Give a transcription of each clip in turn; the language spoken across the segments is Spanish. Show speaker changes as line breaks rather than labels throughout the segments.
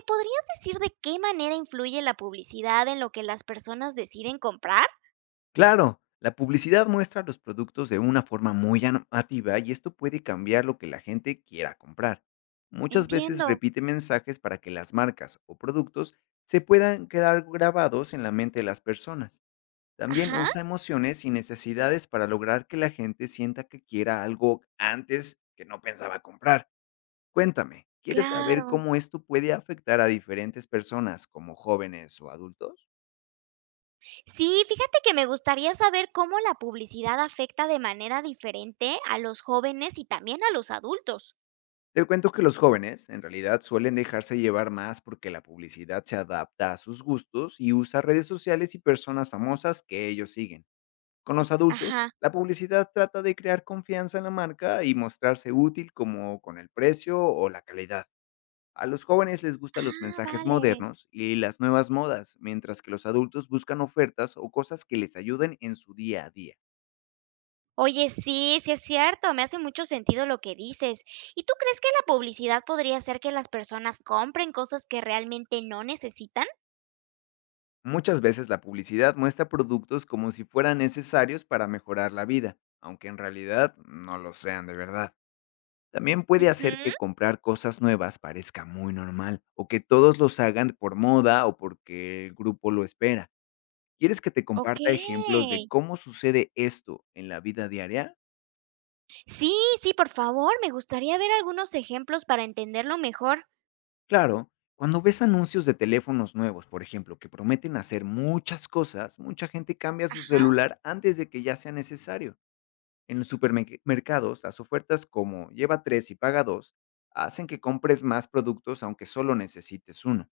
¿Me podrías decir de qué manera influye la publicidad en lo que las personas deciden comprar?
Claro, la publicidad muestra los productos de una forma muy llamativa y esto puede cambiar lo que la gente quiera comprar. Muchas veces
Entiendo.
repite mensajes para que las marcas o productos se puedan quedar grabados en la mente de las personas. También
Ajá,
usa emociones y necesidades para lograr que la gente sienta que quiera algo antes que no pensaba comprar. Cuéntame, ¿quieres saber
claro.
cómo esto puede afectar a diferentes personas como jóvenes o adultos?
Sí, fíjate que me gustaría saber cómo la publicidad afecta de manera diferente a los jóvenes y también a los adultos.
Te cuento que los jóvenes en realidad suelen dejarse llevar más porque la publicidad se adapta a sus gustos y usa redes sociales y personas famosas que ellos siguen. Con los adultos,
Ajá.
la publicidad trata de crear confianza en la marca y mostrarse útil como con el precio o la calidad. A los jóvenes les gustan los
Ah,
mensajes
vale.
modernos y las nuevas modas, mientras que los adultos buscan ofertas o cosas que les ayuden en su día a día.
Oye, sí, sí es cierto, me hace mucho sentido lo que dices. ¿Y tú crees que la publicidad podría hacer que las personas compren cosas que realmente no necesitan?
Muchas veces la publicidad muestra productos como si fueran necesarios para mejorar la vida, aunque en realidad no lo sean de verdad. También puede hacer
Ujú.
que comprar cosas nuevas parezca muy normal o que todos los hagan por moda o porque el grupo lo espera. ¿Quieres que te
Ok.
comparta ejemplos de cómo sucede esto en la vida diaria?
Sí, sí, por favor, me gustaría ver algunos ejemplos para entenderlo mejor.
Claro, cuando ves anuncios de teléfonos nuevos, por ejemplo, que prometen hacer muchas cosas, mucha gente cambia su
Ajá,
celular antes de que ya sea necesario. En los supermercados, las ofertas como lleva 3 y paga 2 hacen que compres más productos aunque solo necesites uno.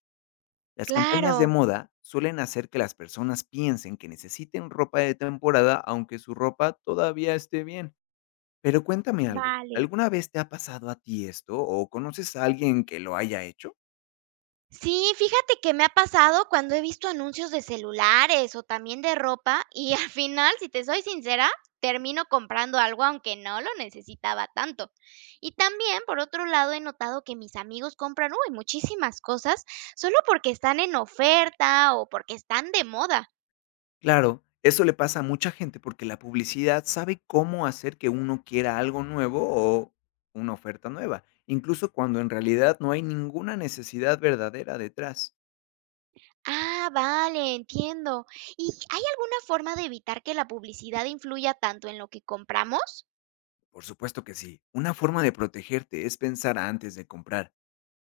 Las campañas de
claro.
moda suelen hacer que las personas piensen que necesiten ropa de temporada aunque su ropa todavía esté bien. Pero cuéntame algo,
Vale.
¿alguna vez te ha pasado a ti esto o conoces a alguien que lo haya hecho?
Sí, fíjate que me ha pasado cuando he visto anuncios de celulares o también de ropa y al final, si te soy sincera, termino comprando algo aunque no lo necesitaba tanto. Y también, por otro lado, he notado que mis amigos compran, uy, muchísimas cosas solo porque están en oferta o porque están de moda.
Claro, eso le pasa a mucha gente porque la publicidad sabe cómo hacer que uno quiera algo nuevo o una oferta nueva, incluso cuando en realidad no hay ninguna necesidad verdadera detrás.
Ah, vale, entiendo. ¿Y hay alguna forma de evitar que la publicidad influya tanto en lo que compramos?
Por supuesto que sí, una forma de protegerte es pensar antes de comprar,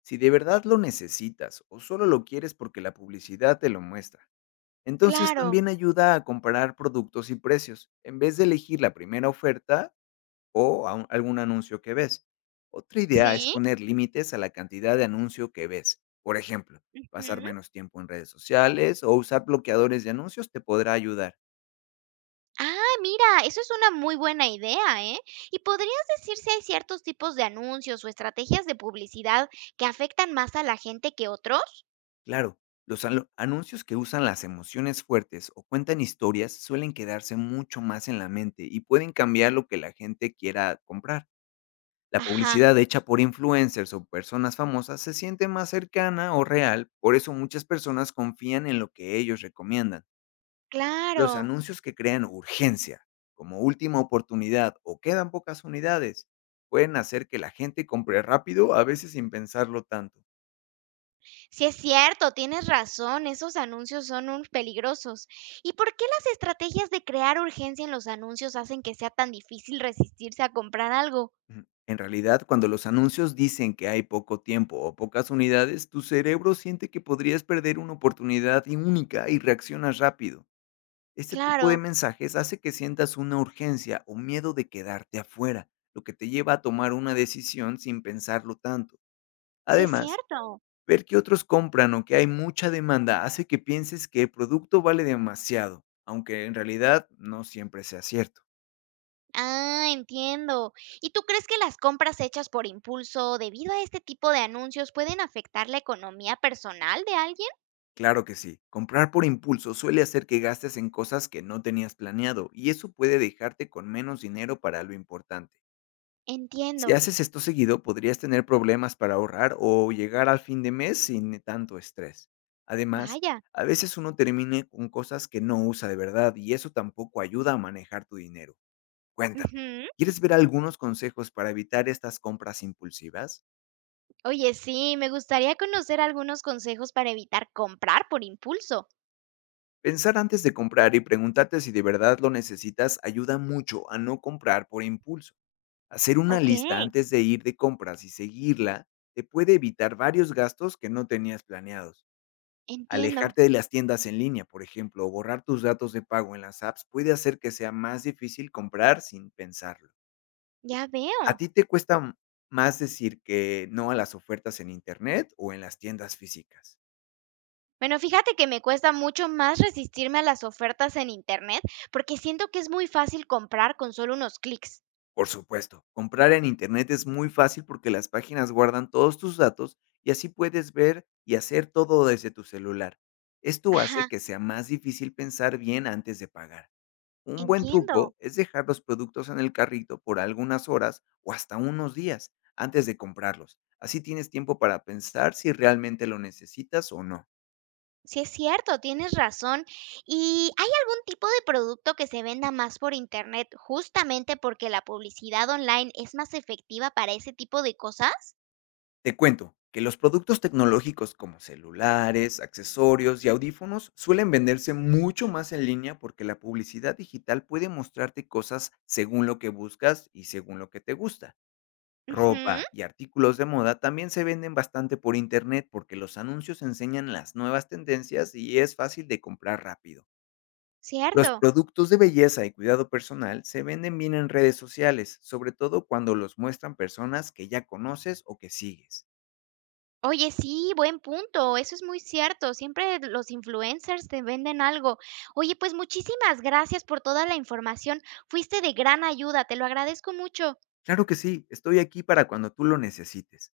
si de verdad lo necesitas o solo lo quieres porque la publicidad te lo muestra. Entonces
Claro.
también ayuda a comparar productos y precios, en vez de elegir la primera oferta o a un algún anuncio que ves. Otra idea es
Sí.
poner límites a la cantidad de anuncio que ves. Por ejemplo, pasar
Ujú.
menos tiempo en redes sociales o usar bloqueadores de anuncios te podrá ayudar.
Ah, mira, eso es una muy buena idea, ¿eh? ¿Y podrías decir si hay ciertos tipos de anuncios o estrategias de publicidad que afectan más a la gente que otros?
Claro, los anuncios que usan las emociones fuertes o cuentan historias suelen quedarse mucho más en la mente y pueden cambiar lo que la gente quiera comprar. La
Ajá,
publicidad hecha por influencers o personas famosas se siente más cercana o real, por eso muchas personas confían en lo que ellos recomiendan. Los
claro.
anuncios que crean urgencia, como última oportunidad o quedan pocas unidades, pueden hacer que la gente compre rápido, a veces sin pensarlo tanto.
Sí, es cierto, tienes razón, esos anuncios son un peligrosos. ¿Y por qué las estrategias de crear urgencia en los anuncios hacen que sea tan difícil resistirse a comprar algo?
Ujú. En realidad, cuando los anuncios dicen que hay poco tiempo o pocas unidades, tu cerebro siente que podrías perder una oportunidad y única y reaccionas rápido. Este tipo de
Claro,
mensajes hace que sientas una urgencia o miedo de quedarte afuera, lo que te lleva a tomar una decisión sin pensarlo tanto.
sí es
Además,
cierto.
ver que otros compran o que hay mucha demanda hace que pienses que el producto vale demasiado, aunque en realidad no siempre sea cierto.
Ah, entiendo. ¿Y tú crees que las compras hechas por impulso debido a este tipo de anuncios pueden afectar la economía personal de alguien?
Claro que sí, comprar por impulso suele hacer que gastes en cosas que no tenías planeado y eso puede dejarte con menos dinero para lo importante. Si
Entiendo.
haces esto seguido, podrías tener problemas para ahorrar o llegar al fin de mes sin tanto estrés. Además,
Vaya.
a veces uno termina con cosas que no usa de verdad y eso tampoco ayuda a manejar tu dinero. Cuéntame,
Ujú.
¿quieres ver algunos consejos para evitar estas compras impulsivas?
Oye, sí, me gustaría conocer algunos consejos para evitar comprar por impulso.
Pensar antes de comprar y preguntarte si de verdad lo necesitas ayuda mucho a no comprar por impulso. Hacer una
Ok,
lista antes de ir de compras y seguirla te puede evitar varios gastos que no tenías planeados.
entiendo.
Alejarte de las tiendas en línea, por ejemplo, o borrar tus datos de pago en las apps puede hacer que sea más difícil comprar sin pensarlo.
Ya
¿A
veo.
ti te cuesta más decir que no a las ofertas en Internet o en las tiendas físicas?
Bueno, fíjate que me cuesta mucho más resistirme a las ofertas en internet porque siento que es muy fácil comprar con solo unos clics.
Por supuesto, comprar en Internet es muy fácil porque las páginas guardan todos tus datos y así puedes ver y hacer todo desde tu celular. Esto
Ajá,
hace que sea más difícil pensar bien antes de pagar. Un buen
entiendo.
truco es dejar los productos en el carrito por algunas horas o hasta unos días antes de comprarlos. Así tienes tiempo para pensar si realmente lo necesitas o no.
Sí es cierto, tienes razón. ¿Y hay algún tipo de producto que se venda más por internet justamente porque la publicidad online es más efectiva para ese tipo de cosas?
Te cuento que los productos tecnológicos como celulares, accesorios y audífonos suelen venderse mucho más en línea porque la publicidad digital puede mostrarte cosas según lo que buscas y según lo que te gusta.
Ujú,
Ropa y artículos de moda también se venden bastante por internet porque los anuncios enseñan las nuevas tendencias y es fácil de comprar rápido. Los
cierto.
productos de belleza y cuidado personal se venden bien en redes sociales, sobre todo cuando los muestran personas que ya conoces o que sigues.
Oye, sí, buen punto, eso es muy cierto, siempre los influencers te venden algo. Oye, pues muchísimas gracias por toda la información, fuiste de gran ayuda, te lo agradezco mucho.
Claro que sí, estoy aquí para cuando tú lo necesites.